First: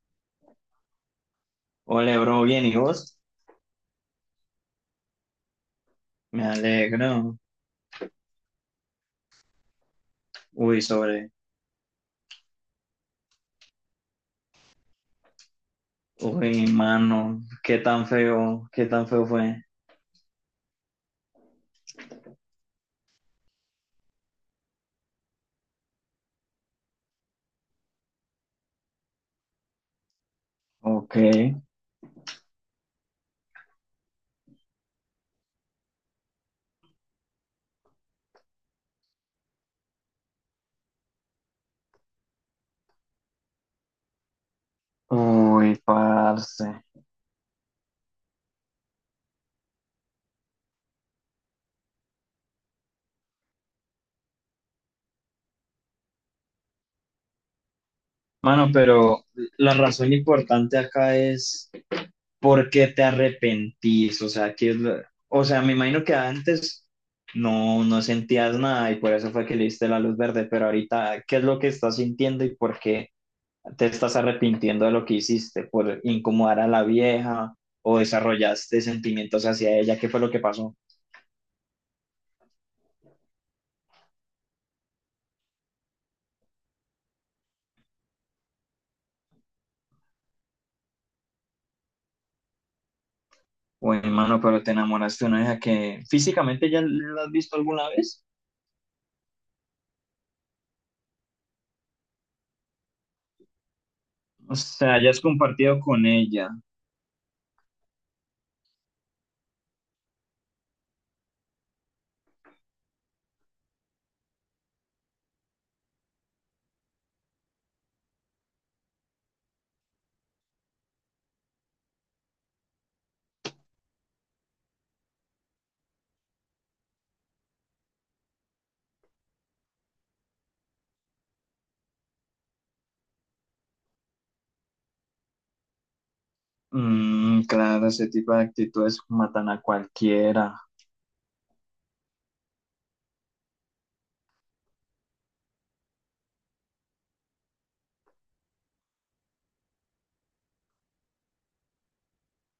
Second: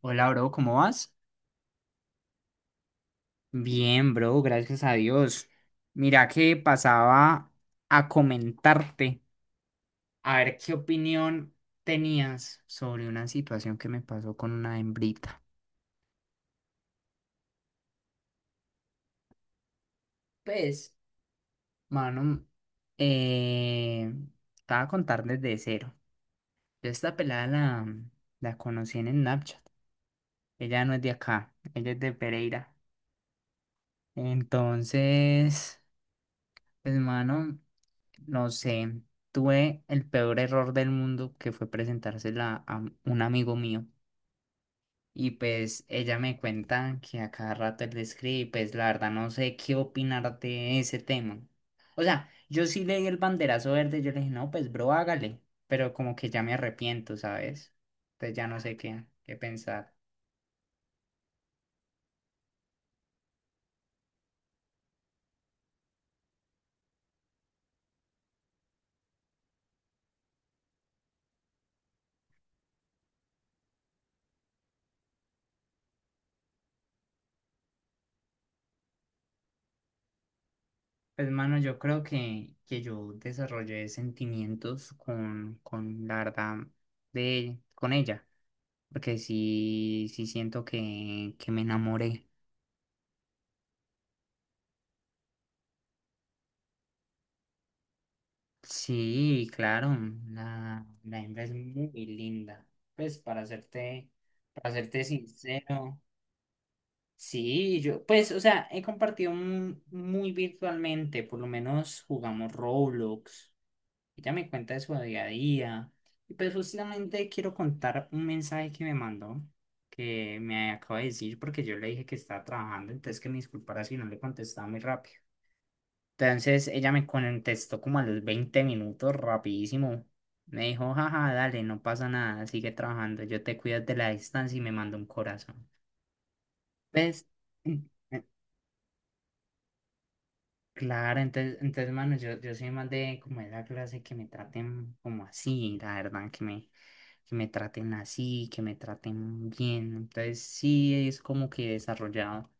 Hola, bro, ¿cómo vas? Hola, bro, bien, ¿y vos? Bien, bro, gracias a Dios. Mira Me que alegro. pasaba a comentarte, a ver qué Uy, sobre. opinión tenías sobre una situación que me pasó con una hembrita. Uy, mano, qué tan feo fue. Pues, mano, eh, te voy a contar desde cero. Yo esta pelada la conocí en Snapchat. Ella no es de Ok. acá, ella es de Pereira. Entonces, pues, mano. No sé, tuve el peor error del mundo que fue presentársela a un amigo mío. Y Uy, pues ella me parce. cuenta que a cada rato él le escribe y pues la verdad no sé qué opinar de ese tema. O sea, yo sí le di el banderazo verde, yo le dije, no, pues bro, hágale. Pero como que ya me arrepiento, ¿sabes? Entonces ya no Mano, sé qué, pero qué la pensar. razón importante acá es por qué te arrepentís. O sea, ¿qué es lo- o sea, me imagino que antes no sentías nada y por eso fue que le diste la luz verde, pero ahorita, ¿qué es lo que estás sintiendo y por qué te estás arrepintiendo de lo que hiciste por incomodar a la vieja o desarrollaste sentimientos hacia ella? ¿Qué fue lo que pasó? Pues mano, yo creo que yo desarrollé sentimientos con la verdad con ella. Porque sí siento que me enamoré. O hermano, pero te enamoraste de una vieja que físicamente ya la has visto alguna vez, Sí, claro, la hembra es muy linda. Pues para hacerte o para sea, hacerte ya has compartido sincero, con ella. sí, yo, pues, o sea, he compartido muy virtualmente, por lo menos jugamos Roblox. Ella me cuenta de su día a día. Y pues justamente quiero contar un mensaje que me mandó, que me acaba de decir porque yo le dije que estaba trabajando, entonces que me disculpara si no le contestaba muy rápido. Entonces ella me contestó como a los 20 minutos, rapidísimo. Me dijo, jaja, dale, no pasa nada, sigue trabajando, yo te cuido de la distancia y me mando un corazón. ¿Ves? Mm, Mm, claro, ese eh, tipo de actitudes matan a cualquiera. Claro, entonces, mano, yo soy más de como de la clase que me traten como así, la verdad, que me traten así, que me traten bien. Entonces sí es como que he desarrollado.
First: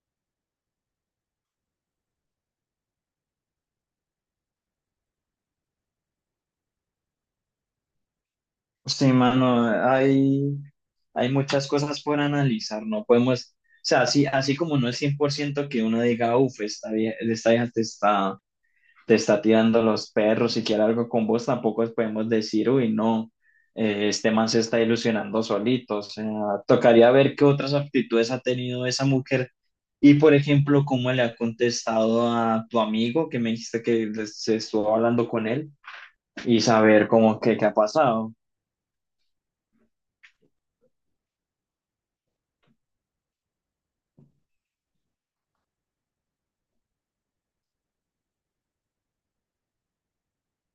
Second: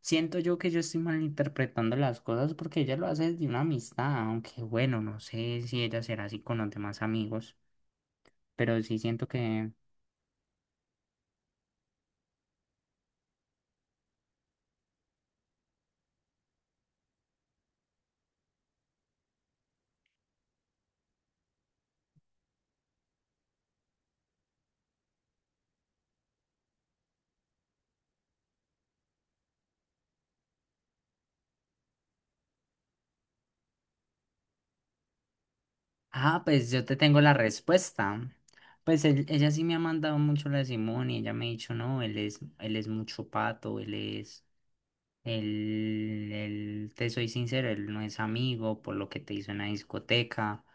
Siento yo que yo estoy malinterpretando las cosas porque ella lo hace de una amistad, aunque bueno, no sé si ella será así con los demás amigos, pero sí Sí, siento mano, que... hay muchas cosas por analizar, no podemos, o sea, así, así como no es 100% que uno diga, uff, esta vieja te está tirando los perros y quiere algo con vos, tampoco podemos decir, uy, no, este man se está ilusionando solito. O sea, tocaría ver qué otras actitudes ha tenido esa mujer y, por ejemplo, cómo le ha contestado a tu amigo que me dijiste que les- se estuvo hablando con él Ah, y pues yo te saber tengo la cómo que qué ha pasado. respuesta. Pues ella sí me ha mandado mucho la de Simón y ella me ha dicho, no, él es mucho pato, él es, él, te soy sincero, él no es amigo por lo que te hizo en la discoteca.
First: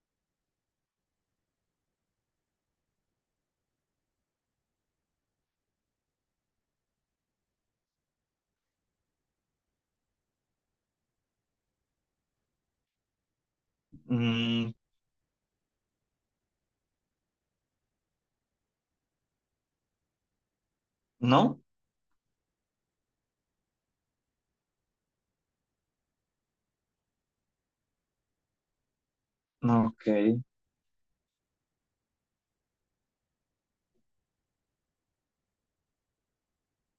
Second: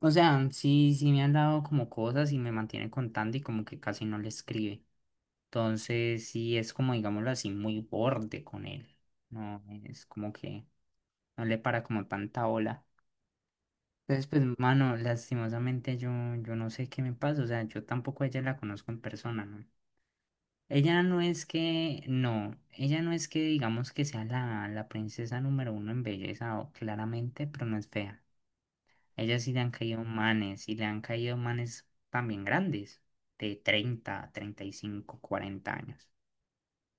O sea, sí me han dado como cosas y me mantiene contando y como que casi no le escribe. Entonces, sí es como, digámoslo así, muy borde con él. No, es como que no le para como tanta ola. Entonces, pues, Mm, mano, lastimosamente yo no sé qué me pasa. O sea, yo tampoco a ella la conozco en persona, ¿no? Ella no es ¿no? que, no, ella no es que digamos que sea la princesa número uno en belleza, claramente, pero no es fea. A ella sí le han No, caído ok. manes, y le han caído manes también grandes, de 30, 35, 40 años.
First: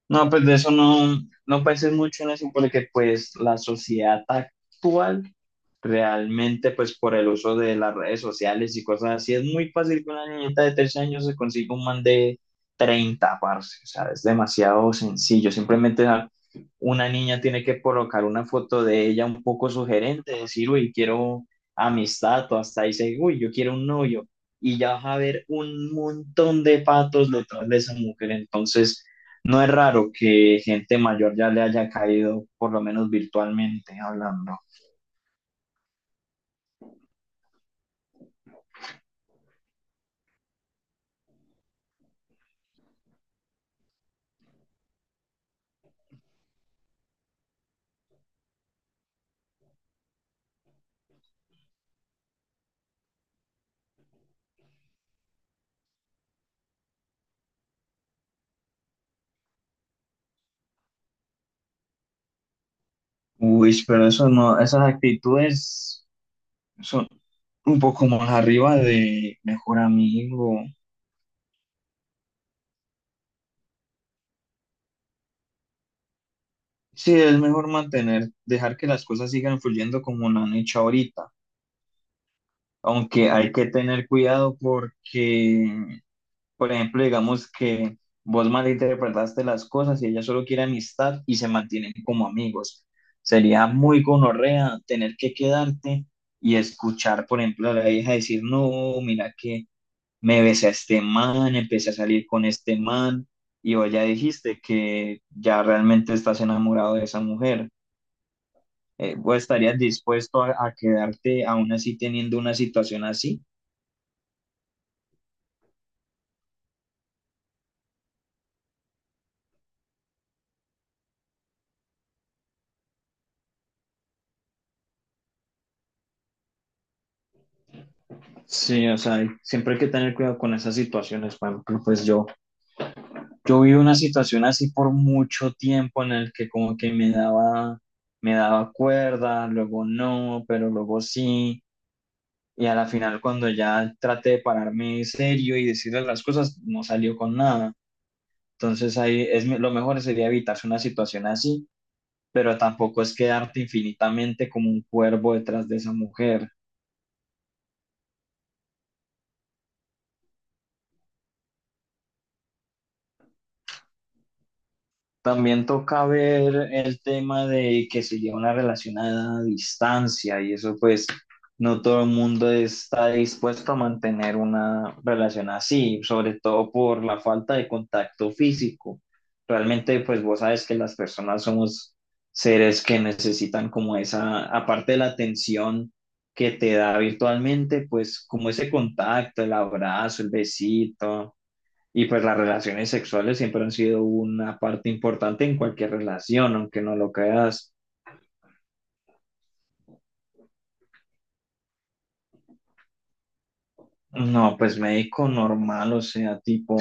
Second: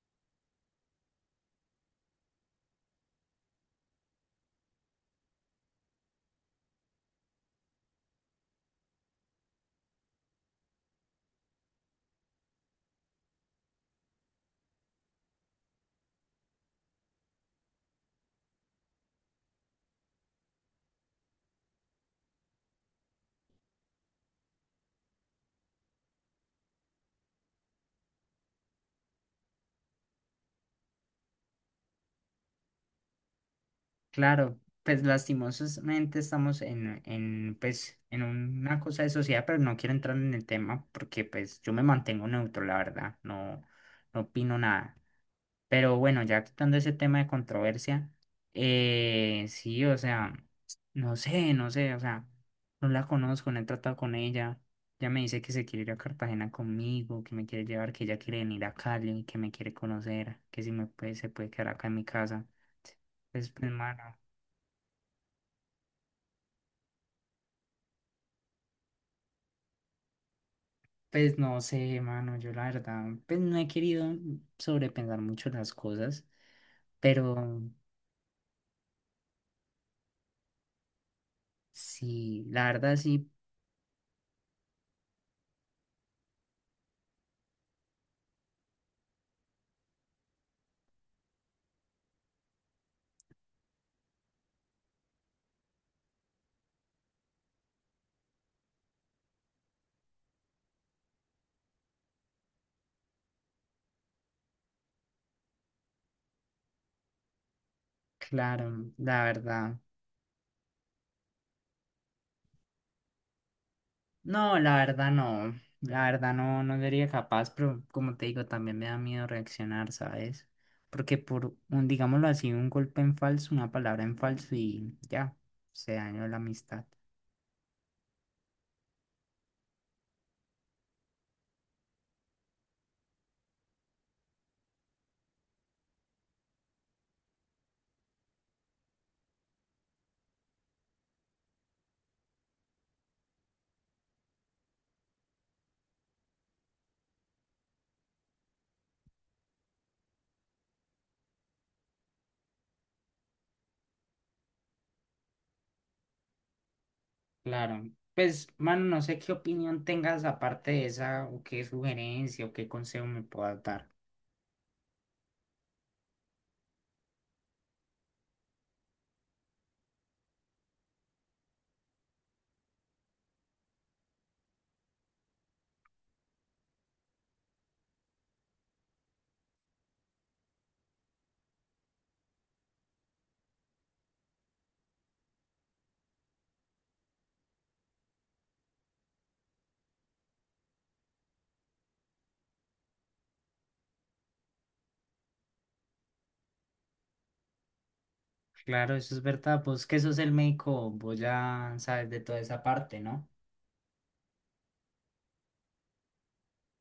No, pues de eso no, no pensé mucho en eso porque pues la sociedad actual realmente pues por el uso de las redes sociales y cosas así es muy fácil que una niñita de 13 años se consiga un man de 30, parce, o sea, es demasiado sencillo, simplemente ja, una niña tiene que colocar una foto de ella un poco sugerente, decir, uy, quiero amistad o hasta ahí dice, uy, yo quiero un novio y ya vas a ver un montón de patos detrás de esa mujer, entonces... No es raro que gente mayor ya le haya caído, por lo menos virtualmente hablando. Claro, pues lastimosamente estamos en, pues, en una cosa de sociedad, pero no quiero entrar en el tema porque pues yo me mantengo neutro, la verdad, no, no opino nada. Pero bueno, ya quitando ese tema de controversia, sí, o sea, no sé, o sea, no la conozco, no he tratado con ella. Ya me dice que se quiere ir a Cartagena conmigo, que me quiere llevar, que ella quiere venir a Cali, que me quiere conocer, que si me puede, se puede quedar acá en mi casa. Pues, Uy, pero mano. eso no, esas actitudes son un poco más arriba de mejor amigo. Pues no sé, mano, yo la verdad, pues no he querido sobrepensar mucho las cosas, Sí, es pero mejor mantener, dejar que las cosas sigan fluyendo como lo han hecho ahorita. sí, la verdad sí, Aunque hay que tener cuidado porque, por ejemplo, digamos que vos malinterpretaste las cosas y ella solo quiere amistad y se mantienen como amigos. Sería muy gonorrea tener que quedarte y escuchar, por ejemplo, a la hija decir, no, mira que me besé a este man, empecé a salir con este man, y vos ya dijiste que ya realmente estás enamorado de esa mujer. claro, la ¿Vos estarías verdad. dispuesto a quedarte aún así teniendo una situación así? No, la verdad no, la verdad no, no sería capaz, pero como te digo, también me da miedo reaccionar, ¿sabes? Porque por un, digámoslo así, un golpe en falso, una palabra en falso y ya, se dañó la amistad. Sí, o sea, siempre hay que tener cuidado con esas situaciones. Por ejemplo, pues yo yo viví una situación así por mucho tiempo en el que como que me daba cuerda, luego no, pero luego sí. Y a la final cuando ya traté de pararme serio y decirle las cosas, no salió con nada. Entonces ahí es me- lo mejor sería evitarse una situación así, pero tampoco es quedarte infinitamente como un cuervo detrás de esa mujer. Claro, pues, mano, no sé qué opinión tengas aparte de esa, o qué sugerencia, o qué consejo me puedas dar. También toca ver el tema de que se lleva una relación a distancia y eso pues no todo el mundo está dispuesto a mantener una relación así, sobre todo por la falta de contacto físico. Realmente pues vos sabes que las personas somos seres que necesitan como esa, aparte de la atención que te da virtualmente, pues como ese contacto, el abrazo, el besito. Y pues las relaciones sexuales siempre han sido una parte importante en cualquier relación, aunque no lo creas. Claro, eso es verdad. Vos que sos el médico, vos ya sabes de toda esa parte, ¿no? No, pues médico normal, o sea, tipo,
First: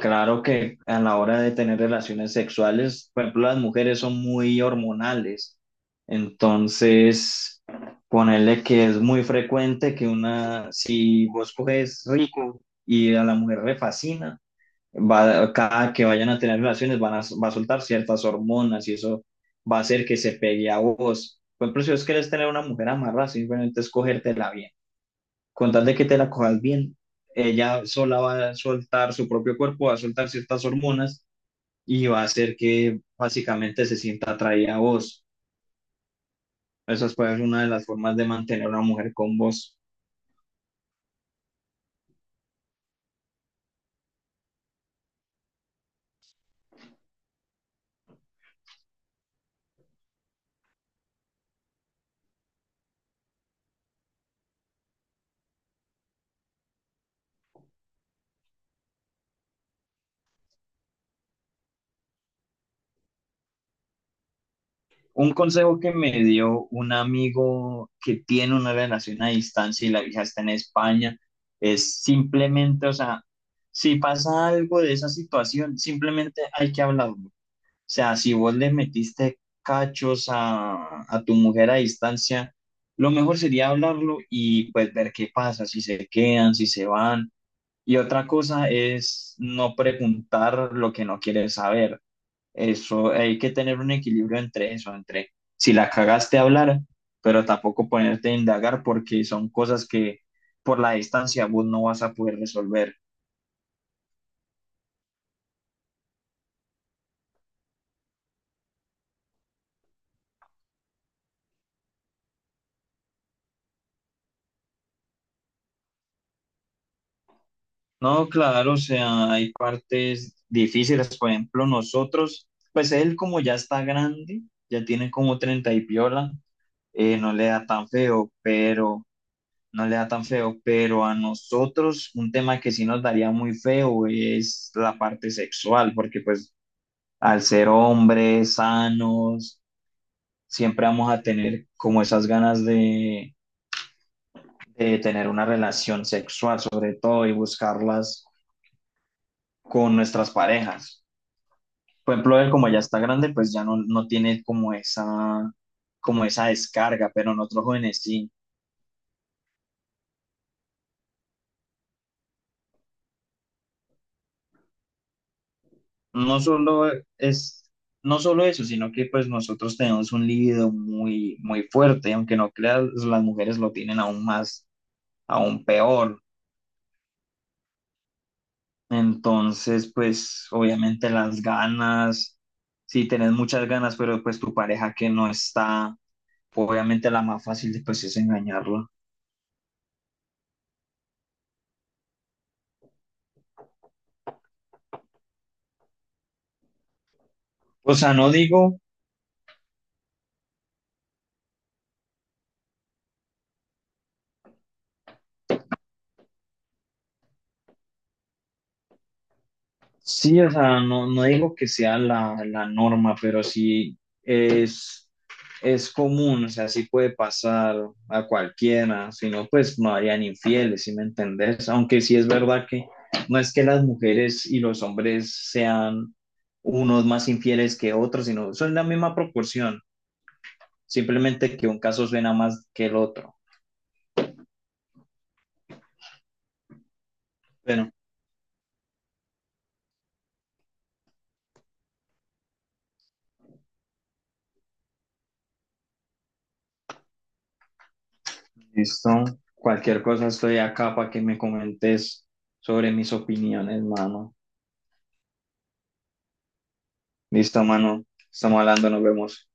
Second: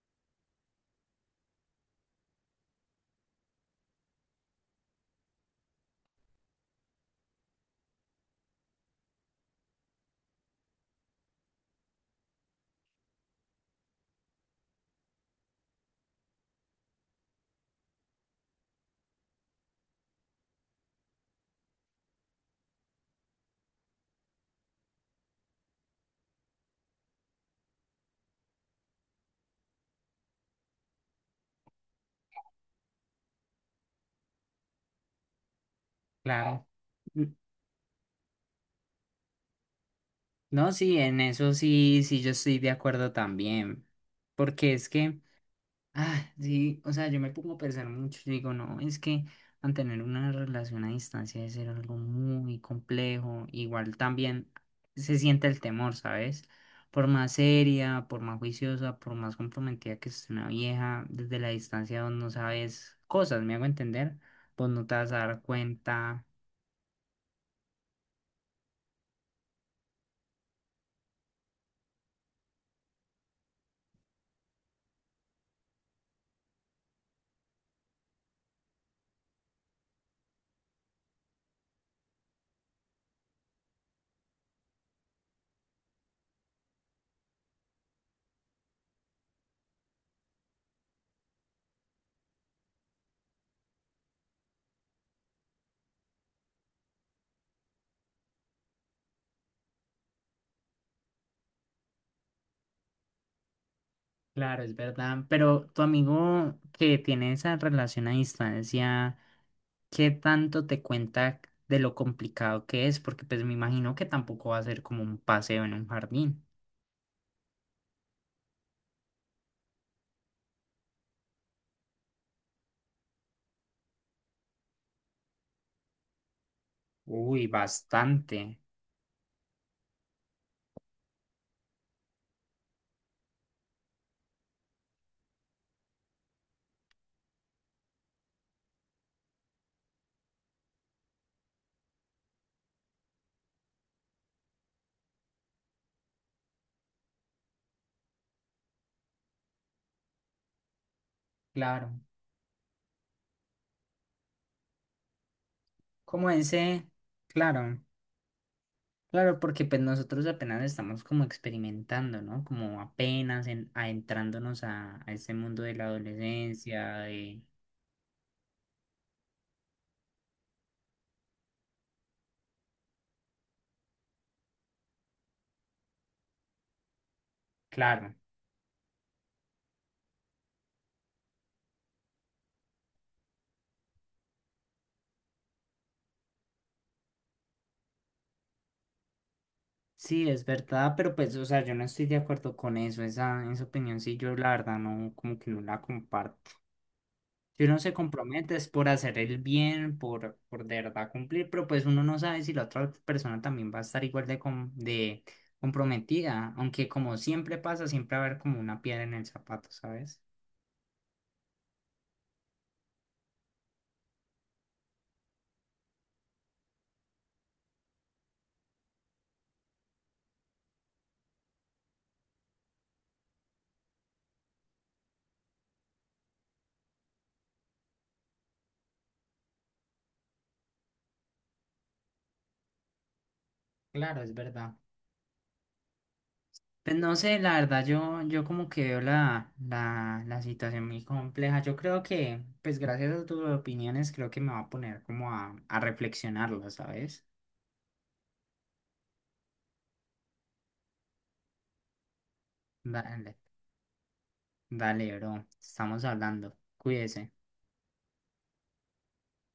claro que a la hora de tener relaciones sexuales, por ejemplo, las mujeres son muy hormonales. Entonces, ponerle que es muy frecuente que una, si vos coges rico y a la mujer le fascina, va, cada que vayan a tener relaciones va a soltar ciertas hormonas y eso va a hacer que se pegue a vos. Por ejemplo, si vos querés tener una mujer amarrada, simplemente es cogértela bien. Con tal de que te la cojas bien, ella sola va a soltar su propio cuerpo, va a soltar ciertas hormonas y va a hacer que básicamente se sienta atraída a vos. Claro. Esa N- puede ser una de las formas de mantener a una mujer con vos. No, sí, en eso sí, yo estoy de acuerdo también. Porque es que. Ah, sí, o sea, yo me pongo a pensar mucho, yo digo, no, es que mantener una relación a distancia es algo muy complejo, igual también se siente el temor, ¿sabes? Por más seria, por más juiciosa, por más comprometida que esté una vieja, desde la distancia vos no sabes cosas, me hago entender, vos no te vas a Un dar consejo que me cuenta, dio un amigo que tiene una relación a distancia y la hija está en España es simplemente, o sea, si pasa algo de esa situación, simplemente hay que hablarlo. O sea, si vos le metiste cachos a tu mujer a distancia, lo mejor sería hablarlo y pues ver qué pasa, si se quedan, si se van. Y otra cosa es no preguntar lo que no quieres saber. Eso, hay que tener un equilibrio entre eso, entre si la cagaste hablar, pero tampoco ponerte a indagar porque son cosas que por la distancia vos no vas a poder resolver. claro, es verdad, pero tu amigo que tiene esa relación a distancia... ¿Qué tanto te cuenta de lo complicado que es? Porque pues me imagino que tampoco va a ser como un paseo en un jardín. No, claro, o sea, hay partes difíciles, por ejemplo, nosotros, pues él como ya está grande, ya tiene como 30 y piola, no le Uy, da tan feo, bastante. pero no le da tan feo, pero a nosotros un tema que sí nos daría muy feo es la parte sexual, porque pues al ser hombres sanos, siempre vamos a tener como esas ganas de tener una relación sexual, sobre todo, y buscarlas con nuestras parejas. Claro. Por ejemplo, él como ya está grande, pues ya no, no tiene como Como esa ese, descarga, pero nosotros claro, jóvenes sí. claro, porque pues nosotros apenas estamos como experimentando, ¿no? Como apenas adentrándonos a ese mundo de la No solo adolescencia, de... es, no solo eso, sino que pues nosotros tenemos un libido muy fuerte, aunque no creas, las mujeres lo tienen aún más, aún peor. Claro. Entonces, pues obviamente las ganas, si tenés muchas ganas, pero pues tu pareja que no está, obviamente la más fácil pues es engañarla. Sí, es verdad, pero pues, o sea, yo no estoy de acuerdo con esa opinión sí, yo la verdad no, como que no la comparto. Si uno se O sea, no compromete es digo por hacer el bien, por de verdad cumplir, pero pues uno no sabe si la otra persona también va a estar igual de comprometida, aunque como siempre pasa, siempre va a haber como una piedra en el zapato, ¿sabes? Sí, o sea, no, no digo que sea la norma, pero sí es común, o sea, sí puede pasar a cualquiera, si no, pues no harían infieles, ¿sí me entendés? Aunque sí es verdad que no es que las mujeres y los hombres sean unos más infieles que otros, sino son la misma proporción, simplemente que un caso suena más que el otro. Claro, es verdad. Pues no sé, la verdad Bueno, yo como que veo la situación muy compleja. Yo creo que, pues gracias a tus opiniones, creo que me va a poner como a reflexionarlo, ¿sabes? listo, cualquier cosa estoy acá para que me comentes sobre mis Dale, opiniones, mano. dale, bro, estamos hablando, cuídese. Listo, mano. Estamos hablando, nos vemos.